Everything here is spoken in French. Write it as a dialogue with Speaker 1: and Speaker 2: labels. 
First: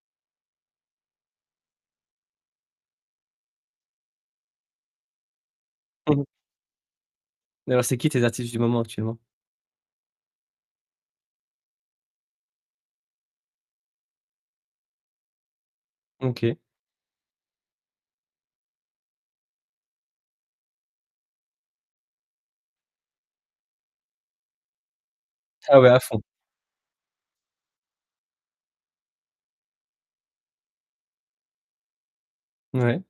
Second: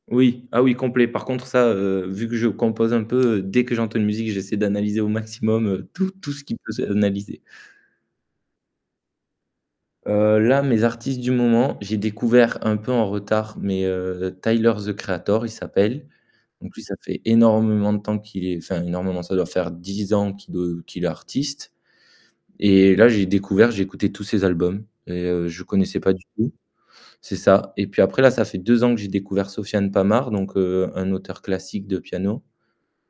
Speaker 1: Oui, ah oui, complet. Par contre, ça, heu, vu que je compose un peu, heu, dès que j'entends une musique, j'essaie d'analyser au maximum, heu, tout
Speaker 2: Mmh mh.
Speaker 1: tout ce qui peut s'analyser.
Speaker 2: Et alors, c'est qui tes artistes du moment, actuellement?
Speaker 1: Heu, là, mes artistes du moment, j'ai découvert un peu en retard, mais heu, Tyler, the Creator, il s'appelle.
Speaker 2: Mmh OK.
Speaker 1: Donc lui, ça fait énormément de temps qu'il est enfin, énormément, ça doit faire 10 ans qu'il est qu'il est artiste. Et là, j'ai découvert, j'ai écouté tous ses albums et je
Speaker 2: Ah ouais, à
Speaker 1: connaissais pas
Speaker 2: fond.
Speaker 1: du tout c'est ça. Et puis après, là, ça fait 2 ans que j'ai découvert Sofiane Pamart, donc heu, un auteur classique de piano.
Speaker 2: Mouais.